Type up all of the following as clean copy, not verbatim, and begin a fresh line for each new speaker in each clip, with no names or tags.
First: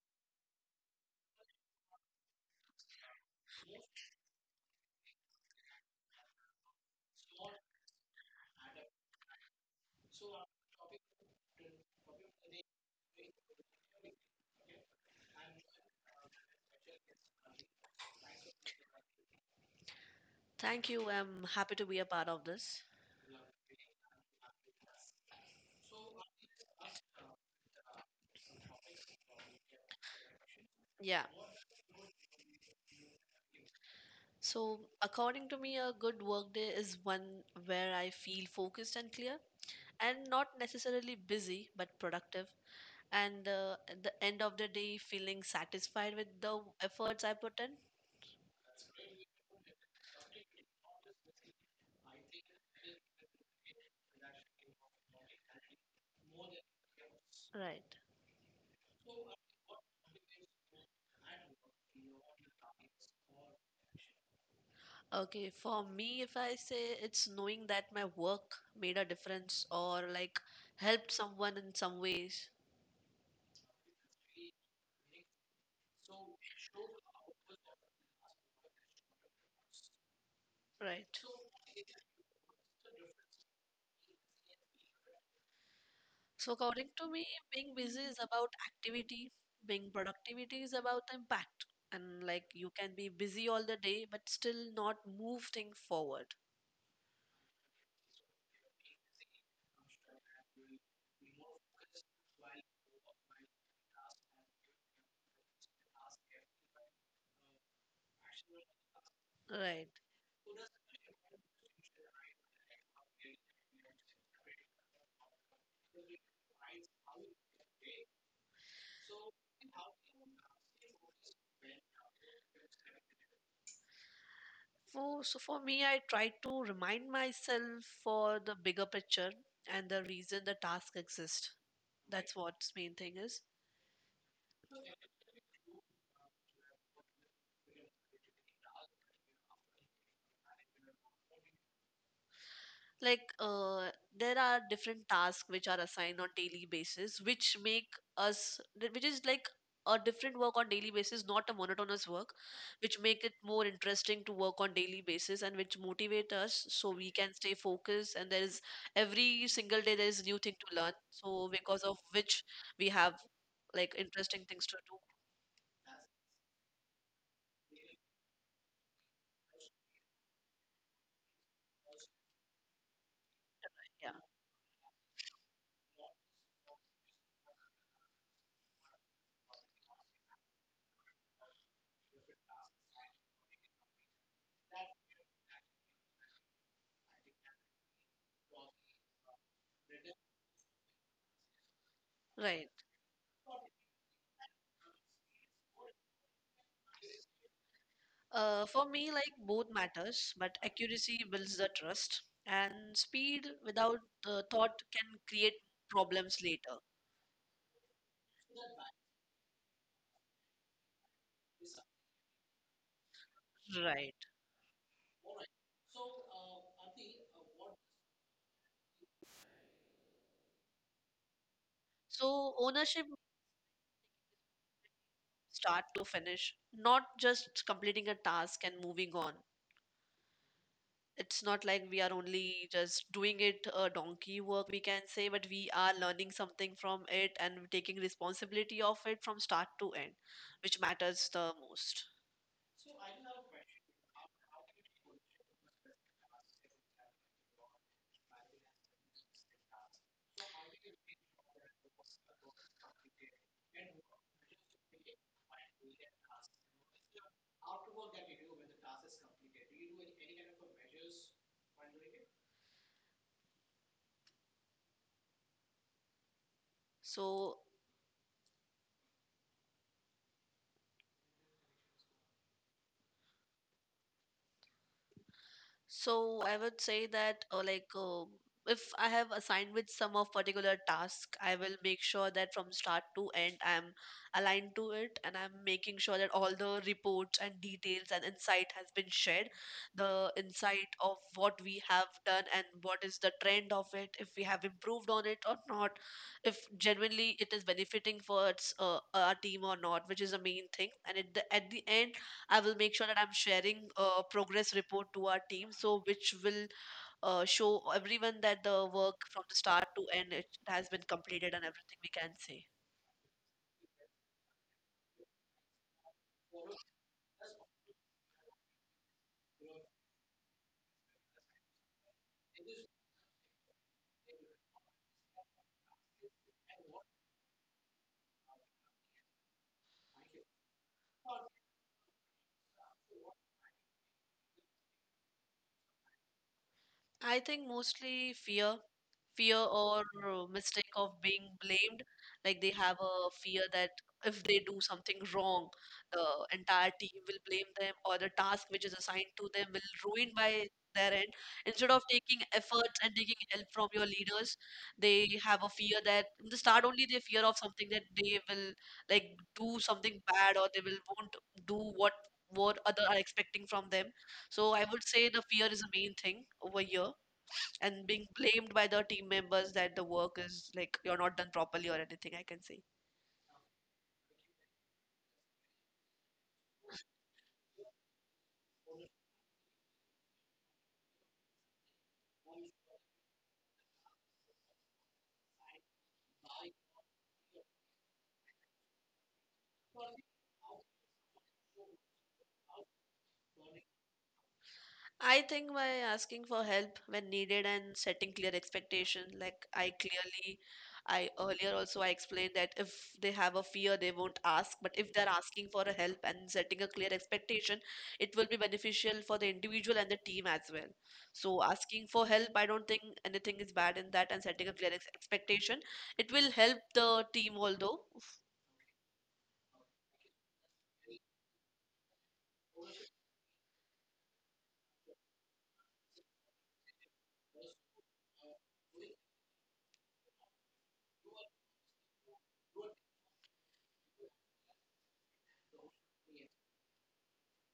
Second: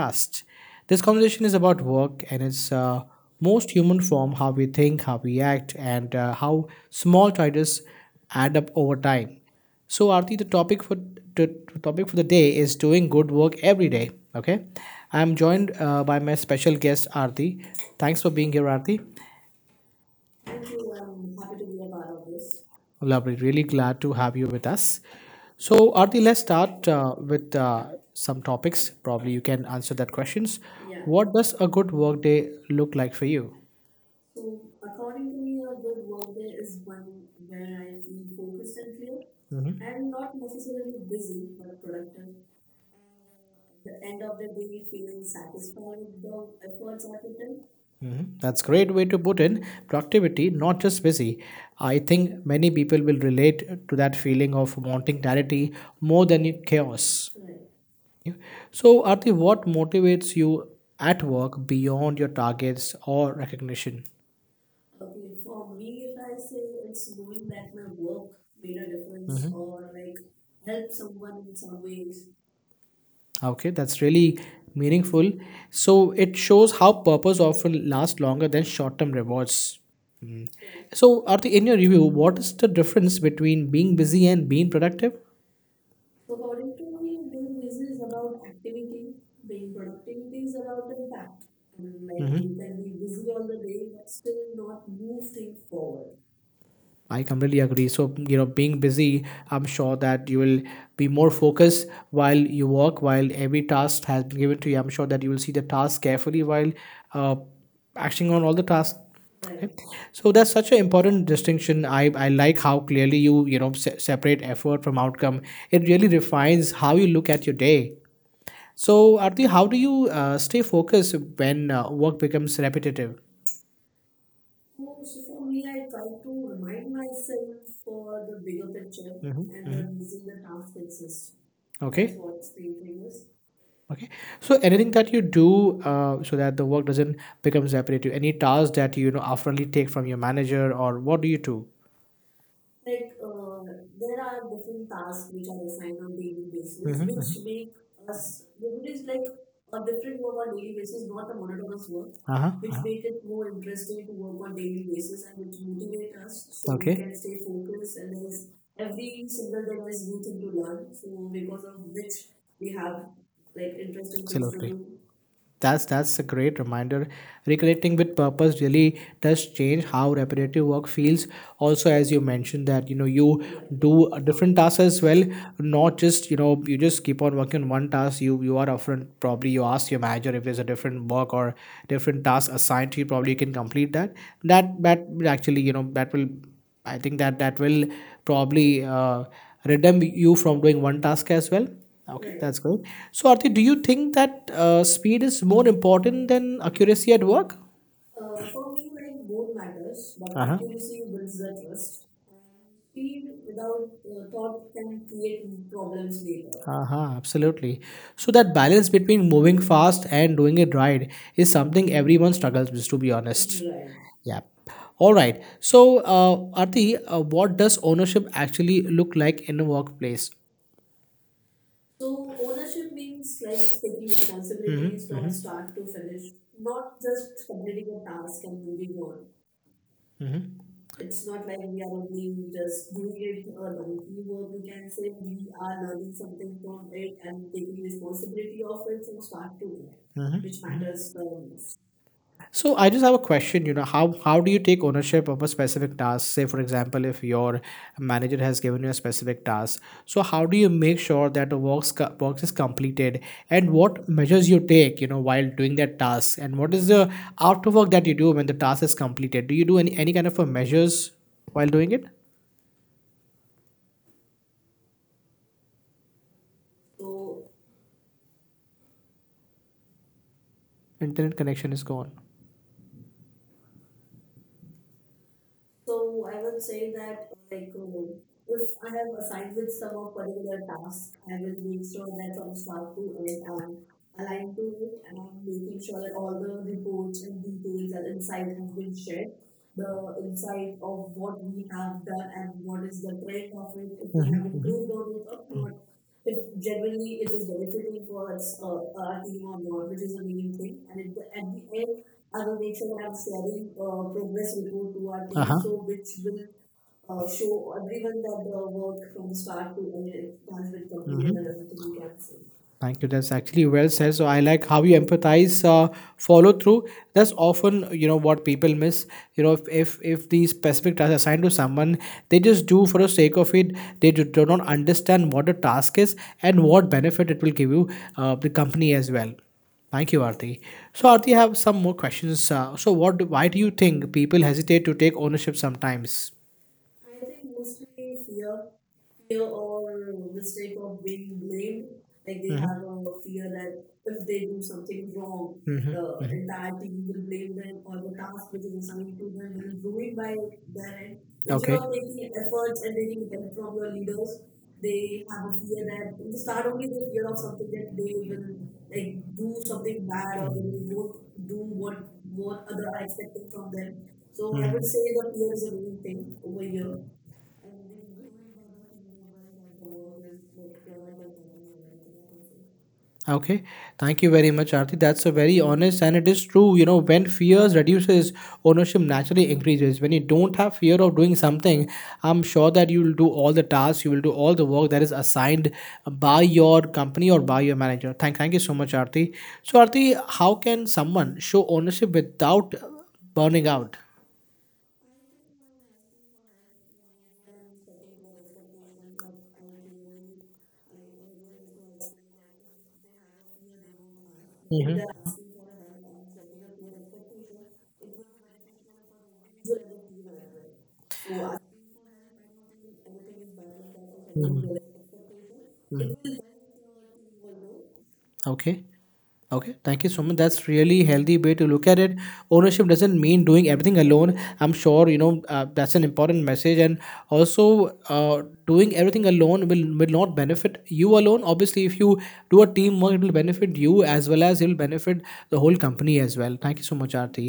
podcast. This conversation is about work and its most human form, how we think, how we act, and how small choices add up over time. So, Arti, the topic for the the day is doing good work every day. Okay, I'm joined by my special guest, Arti. Thanks for being here, Arti.
Thank you. I'm happy to be a part of this.
Lovely. Really glad to have you with us. So, Arti, let's start with some topics. Probably you can answer that questions. Yeah.
Yeah.
What does a good workday look like for you?
So, according to me, a good work day is one where I feel focused and clear and not necessarily busy but productive. And at the end of the day, feeling satisfied with the efforts I put in.
Mhm. That's great way to put in productivity, not just busy. I think many people will relate to that feeling of wanting clarity more than chaos.
Right.
Yeah. So, Arti, what motivates you at work beyond your targets or recognition?
Okay. For me, if I say it's knowing that my work made a difference or like helped someone in some ways.
Okay, that's really meaningful. So it shows how purpose often lasts longer than short-term rewards. Mm.
Right.
So, Arti, in your review, what is the difference between being busy and being productive?
So according to me, being busy is about activity, being productivity is about impact. And like you can be busy all the day but still not move things forward.
I completely agree. So, you know, being busy, I'm sure that you will be more focused while you work, while every task has been given to you. I'm sure that you will see the task carefully while uh, acting on all the tasks.
Right.
So that's such an important distinction. I like how clearly you, you know, separate effort from outcome. It really refines how you look at your day. So Arti, how do you stay focused when work becomes repetitive?
So for me, I try to remind myself for the bigger picture and the reason the task exists.
Okay.
That's what's main thing is.
Okay. So anything that you do so that the work doesn't become repetitive? Any task that you know, oftenly take from your manager, or what do you do?
Like there are different tasks which are assigned on daily basis which make which is like a different work on daily basis, not a monotonous work,
Uh-huh.
which make it more interesting to work on daily basis and which motivate us so we can stay focused, and there is every single day there is new thing to learn, so because of which we have like interesting things to do.
That's a great reminder. Reconnecting with purpose really does change how repetitive work feels. Also, as you mentioned that, you know, you
Yeah,
do a different tasks as well, not just, you know, you just keep on working on one task. You are often, probably you ask your manager if there's a different work or different task assigned to you, probably you can complete that. That will actually, you know, that will, I think that will probably redeem you from doing one task as well. Okay,
right.
that's good. So, Arti, do you think that speed is more important than accuracy at work?
For me, like both matters, but accuracy builds the trust, and speed without the thought can create problems later.
Uh-huh, absolutely. So that balance between moving fast and doing it right is something everyone struggles with, to be honest.
Right.
Yeah. All right. So, Arti, what does ownership actually look like in a workplace?
So ownership start to finish, not just completing a task and moving on. It's not like we are only just doing it donkey work, we can say, but we are learning something from it and taking responsibility of it from start to end, which matters the most.
So I just have a question, you know, how do you take ownership of a specific task? Say, for example, if your manager has given you a specific task, so how do you make sure that the work is completed, and what measures you take, you know, while doing that task, and what is the after work that you do when the task is completed? Do you do any kind of a measures while doing it?
So
Internet connection is gone.
So I would say that, like, if I have assigned with some of particular task, I will make sure that from start to end, I'm aligned to it, and I'm making sure that all the reports and details and insight has been shared. The insight of what we have done and what is the trend of it, if we have improved on it or not, if genuinely it is benefiting for its, our team or not, which is the main thing. And at the end I will make sure that I'm sharing a progress report to our team, so which will show everyone that the work from the start to end it has been completed and everything we can say.
Thank you. That's actually well said. So I like how you empathize, follow through. That's often, you know, what people miss. You know, if the specific task assigned to someone, they just do for the sake of it. They do, do not understand what the task is and what benefit it will give you, the company as well. Thank you, Arti. So Arti, I have some more questions. Why do you think people hesitate to take ownership sometimes?
I think mostly fear, or mistake of being blamed. Like they have a fear that if they do something wrong, the entire team will blame them, or the task which is assigned to them will ruin by their end, instead of taking efforts and taking help from your leaders. They have a fear that in the start only they fear of something, that they will like do something bad, or they will won't do what other are expecting from them. So I would say the fear is the main thing over here, and being blamed by the team members that the work is like you're not done properly or anything I can say.
Okay, thank you very much, Aarti. That's a very honest and it is true. You know, when fears reduces, ownership naturally increases. When you don't have fear of doing something, I'm sure that you will do all the tasks, you will do all the work that is assigned by your company or by your manager. Thank you so much, Aarti. So, Aarti, how can someone show ownership without burning out?
I think by asking for help when needed and setting clear expectation. Like I clearly, I earlier also I explained that if they have a fear they won't ask, but if
Hmm.
they're asking for a help and setting a clear expectation, it will be beneficial for the individual and the team as well. So asking for help, I don't think anything is bad in that, and setting a clear expectation, it will help the team although.
Okay. Okay, thank you so much. That's really healthy way to look at it. Ownership doesn't mean doing everything alone. I'm sure you know, that's an important message, and also doing everything alone will not benefit you alone. Obviously, if you do a teamwork, it will benefit you as well as it will benefit the whole company as well. Thank you so much, Arti.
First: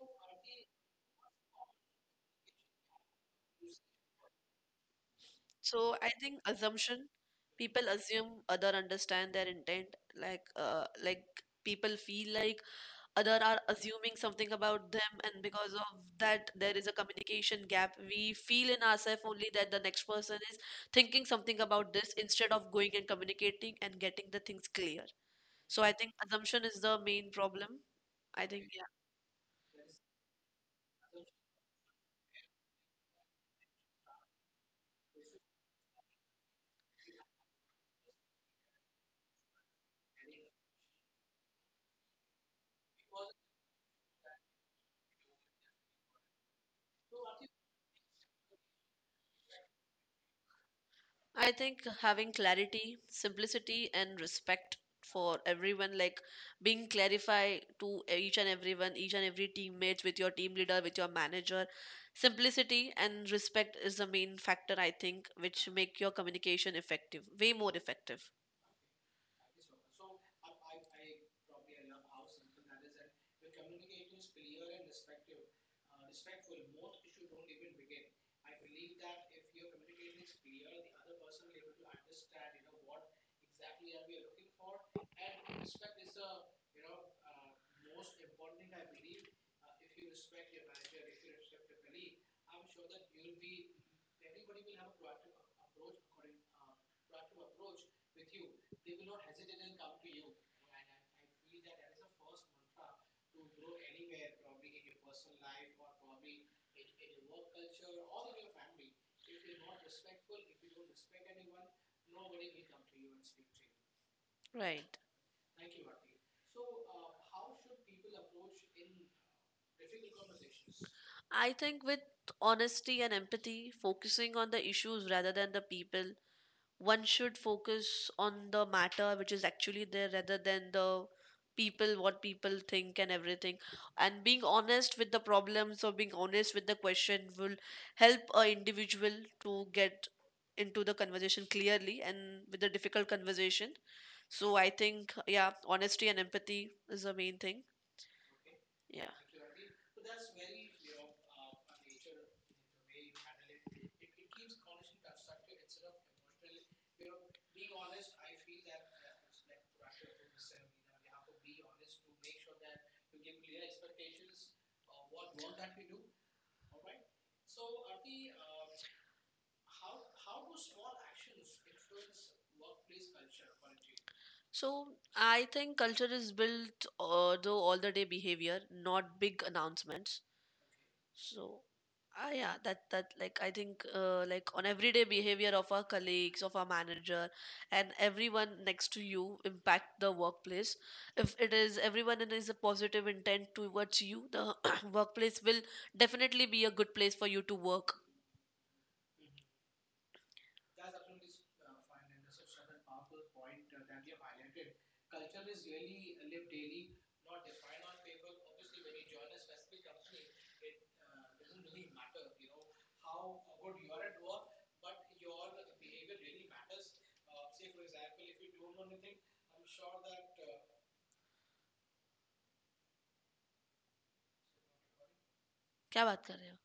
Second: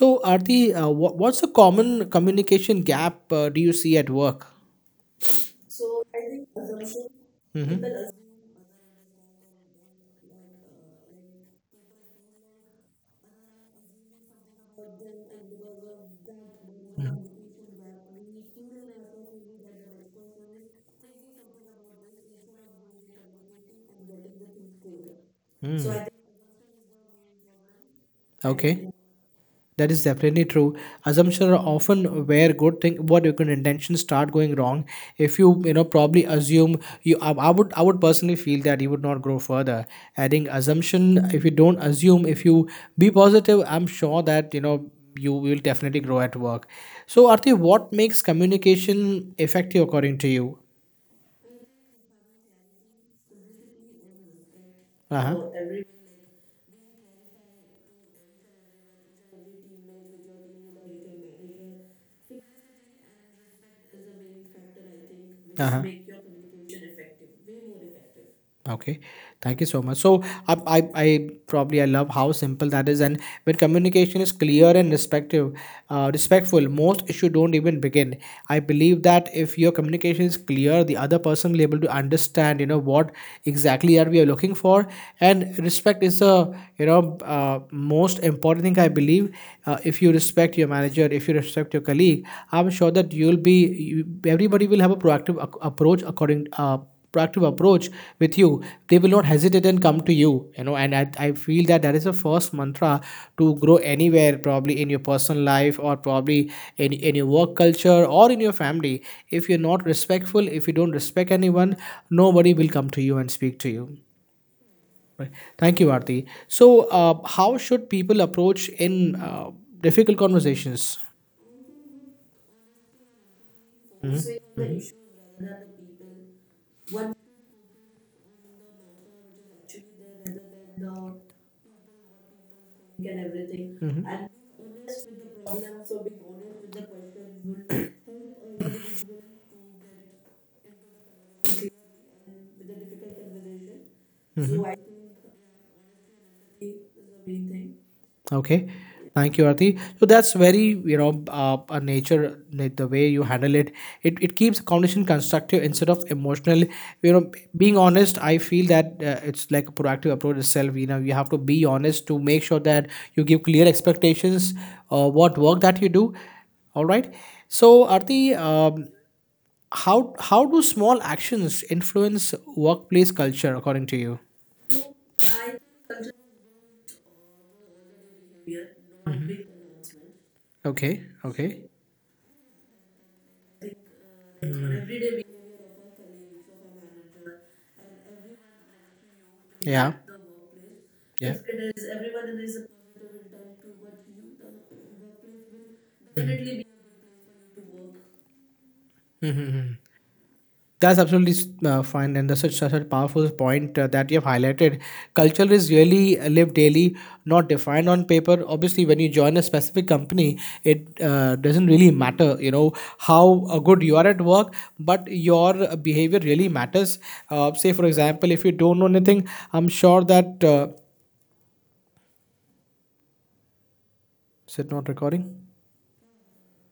So, Arti, what's the common communication gap do you see at work?
So I think assumption, people assume other understand their intent. Like people feel like other are assuming something about them, and because of that, there is a communication gap. We feel in ourselves only that the next person is thinking something about this instead of going and communicating and getting the things clear.
Mm-hmm.
So I think assumption is the main problem. I think
Okay. That is definitely true. Assumptions are often where good thing, what your good intentions start going wrong. If you, you know, probably assume you, I would personally feel that you would not grow further. Adding assumption, if you don't assume, if you be positive, I'm sure that you know you will definitely grow at work. So, Arti, what makes communication effective according to you?
I think having clarity, simplicity, and respect
Uh
for everyone,
huh.
like being clarified to each and everyone, each and every teammates, with your team leader, with your manager. Simplicity and respect is the main factor, I think, which
Uh huh.
make your communication effective, way more effective.
Okay, thank you so much. So I probably I love how simple that is, and when communication is clear and respective, respectful, most issue don't even begin. I believe that if your communication is clear, the other person will able to understand, you know, what exactly are we are looking for, and respect is the, you know, most important thing I believe. If you respect your manager, if you respect your colleague, I'm sure that you'll be you, everybody will have a proactive approach according. Proactive approach with you, they will not hesitate and come to you, you know, and I feel that that is the first mantra to grow anywhere, probably in your personal life or probably in your work culture or in your family. If you're not respectful, if you don't respect anyone, nobody will come to you and speak to you.
Right.
Right. Thank you, Arti. So, how should people approach in difficult conversations?
I think with honesty and empathy, focusing on the issues rather than the people, one should focus on the matter which is actually there rather than the people what people think and everything, and being honest with the problems or being honest with the question will help a individual to get into the conversation clearly and with a difficult conversation. So I think, yeah, honesty and empathy is the main thing.
Okay.
Yeah.
Thank you, Arti. So that's very, you know, a nature, like the way you handle it, it keeps a conversation constructive instead of emotional. You know, being honest, I feel that it's like a proactive approach itself. You know, you have to be honest to make sure that you give clear expectations, what work that you do. All right. So, Arti, how do small actions influence workplace culture according to you?
So I think culture is built though all the day behavior, not big announcements.
Okay. Okay.
So, ah, yeah, that like I think like on everyday behavior of our colleagues, of our manager, and everyone next to you
Yeah.
impact the workplace.
Yeah.
If it is everyone and is a positive intent towards you, the workplace will definitely be a good place for you to work.
Hmm. That's absolutely fine, and that's such, such a powerful point that you have highlighted. Culture is really lived daily, not defined on paper. Obviously, when you join a specific company, it doesn't really matter, you know, how good you are at work, but your behavior really matters. Say, for example, if you don't know anything, I'm sure that. Is it not recording?
क्या बात कर रहे हो?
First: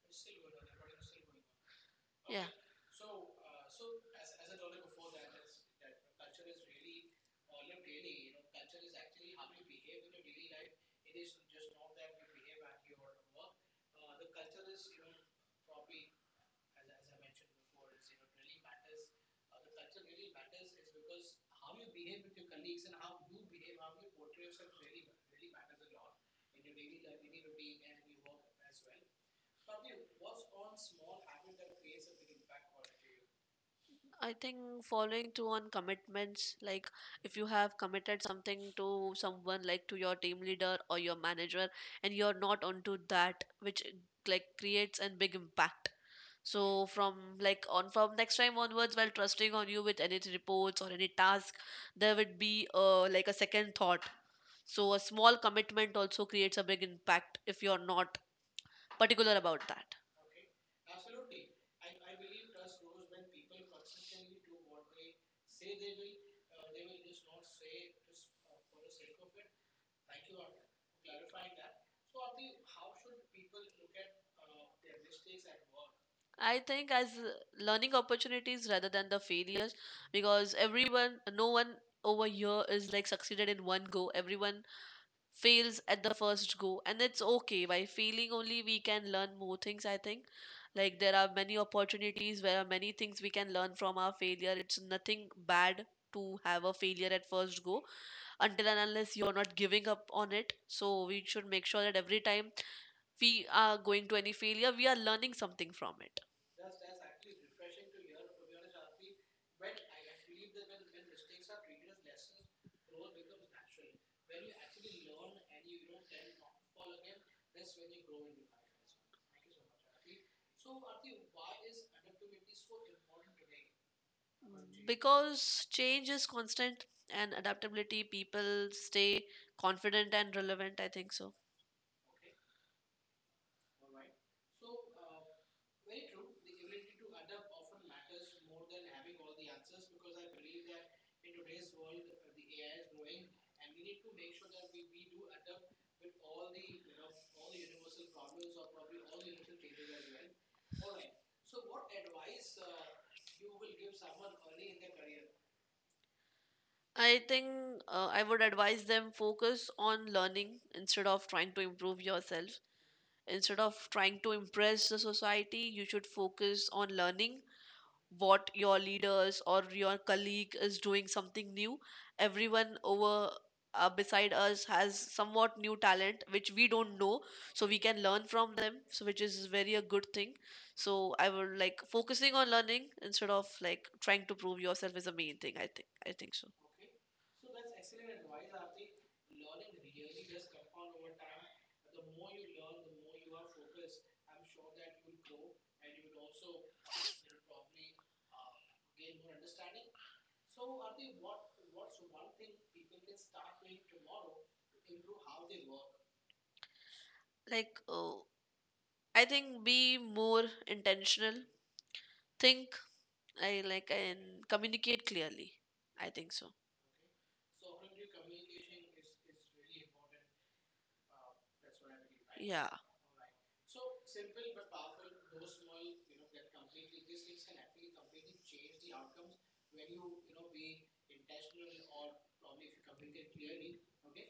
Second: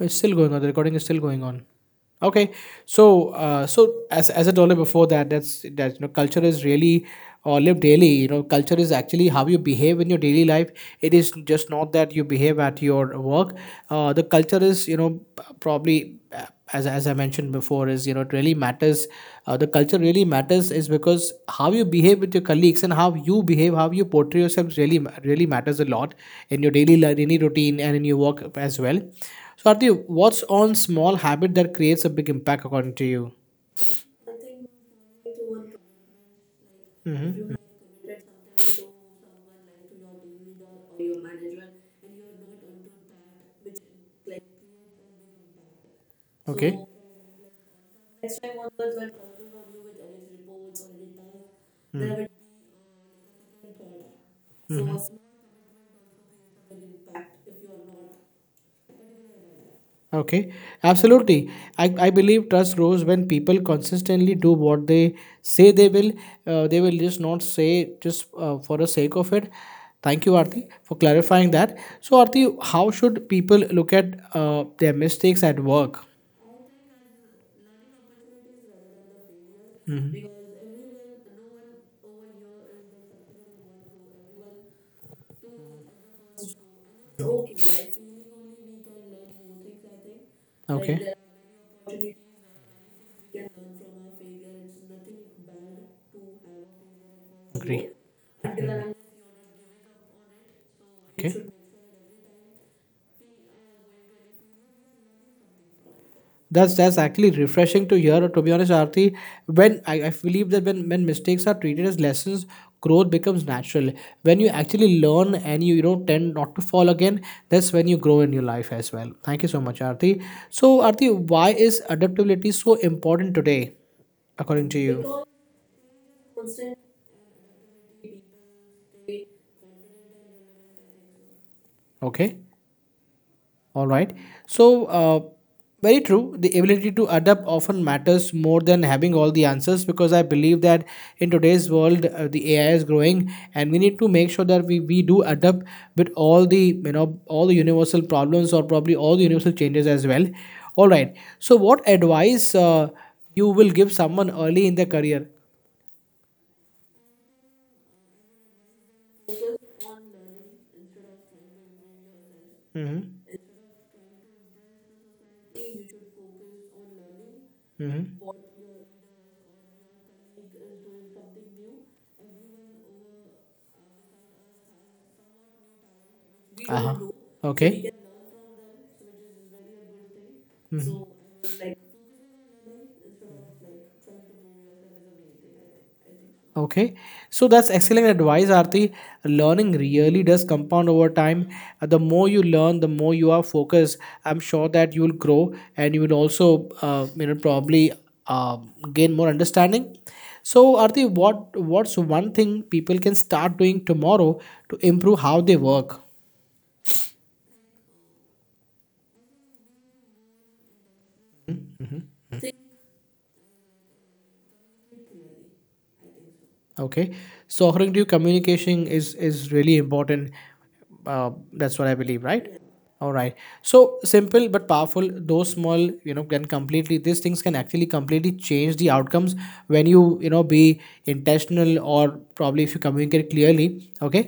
It's still going on. The recording is still going on.
Yeah.
Okay, so so as I told you before that that's that, you know, culture is really or live daily. You know, culture is actually how you behave in your daily life. It is just not that you behave at your work. The culture is, you know, probably as I mentioned before is, you know, it really matters. The culture really matters is because how you behave with your colleagues and how you behave, how you portray yourself really really matters a lot in your daily routine and in your work as well. Swarti, what's on small habit that creates a big impact according to you?
I think following through on commitments. Like if you
Mm-hmm.
have committed something to someone, like to your team leader or your manager, and you're not onto that, which like creates a big impact.
Okay.
So from like on from next time onwards, while trusting on you with any reports or any task, there would be like a second thought. So a small commitment also creates a big impact if you're not particular about that.
Okay. Absolutely. I believe trust grows when people consistently do what they say they will. They will just not say just for the sake of it. Thank you, Arti, for clarifying that. So, Arti, how should people look at their mistakes at work?
I think as learning opportunities rather than the failures, because everyone, no one over here is like succeeded in one go. Everyone fails at the first go, and it's okay. By failing only we can learn more things, I think. Like there
Okay.
are many opportunities where are many things we can learn from our failure. It's nothing bad to have a failure at first go,
Agree.
until and unless you're not giving up on it. So we
Okay.
should make sure that every time we are going to any failure we are learning something from it.
That's actually refreshing to hear. To be honest, Arti, when I believe that when mistakes are treated as lessons, growth becomes natural. When you actually learn and you know, tend not to fall again, that's when you grow in your life as well. Thank you so much, Arti. So, Arti, why is adaptability so important today, according to you?
Because change is constant, and adaptability people stay confident and relevant, I think so.
Okay. All right. So, very true. The ability to adapt often matters more than having all the answers, because I believe that in today's world, the AI is growing, and we need to make sure that we do adapt with all the, you know, all the universal problems or probably all the universal changes as well. All right. So, what advice you will give someone early in their career?
I think I would advise them focus on learning instead of trying to improve yourself,
Mm-hmm.
instead of trying to impress the society. You should focus on learning
Mm-hmm.
what your leaders or your colleague is doing something new. Everyone over beside us has somewhat new talent which we don't
Uh-huh.
know, so we
Okay.
can learn from them, so which is very a good thing. So I would like focusing on learning instead of like trying to prove yourself is the main thing. I think so.
Okay, so that's excellent advice, Arti. Learning really does compound over time. The more you learn, the more you are focused. I'm sure that you will grow and you will also, you know, probably uh, gain more understanding. So, Arti, what's one thing people can start doing tomorrow to improve how they work?
Like I think be more intentional. Think I like and communicate clearly. I think so.
Okay, so according to you, communication is really important. That's what I believe, right?
Yeah.
All right. So simple but powerful. Those small, you know, can completely, these things can actually completely change the outcomes when you know, be intentional or probably if you communicate clearly. Okay.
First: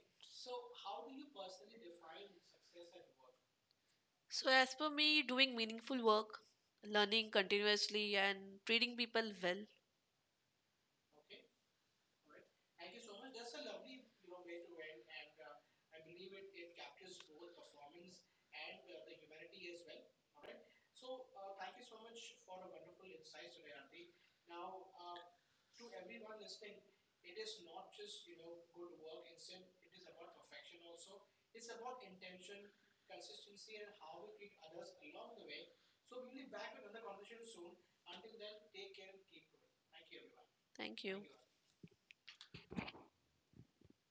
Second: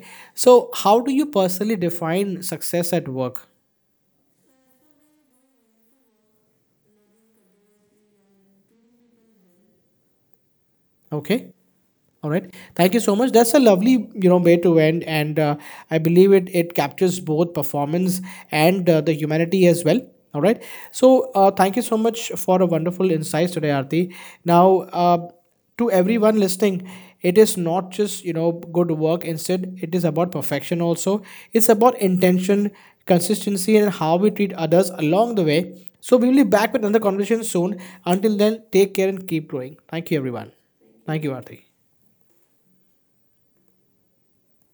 So how do you personally define success at work?
So, as per me, doing meaningful work, learning continuously, and treating people well.
Okay. All right. Thank you so much. That's a lovely, you know, way to end, and I believe it captures both performance and the humanity as well. All right. So thank you so much for a wonderful insights today, Arti. Now, to everyone listening, it is not just, you know, good work. Instead, it is about perfection. Also, it's about intention, consistency, and how we treat others along the way. So we will be back with another conversation soon. Until then, take care and keep growing. Thank you, everyone.
Thank you.
Thank you, Arti.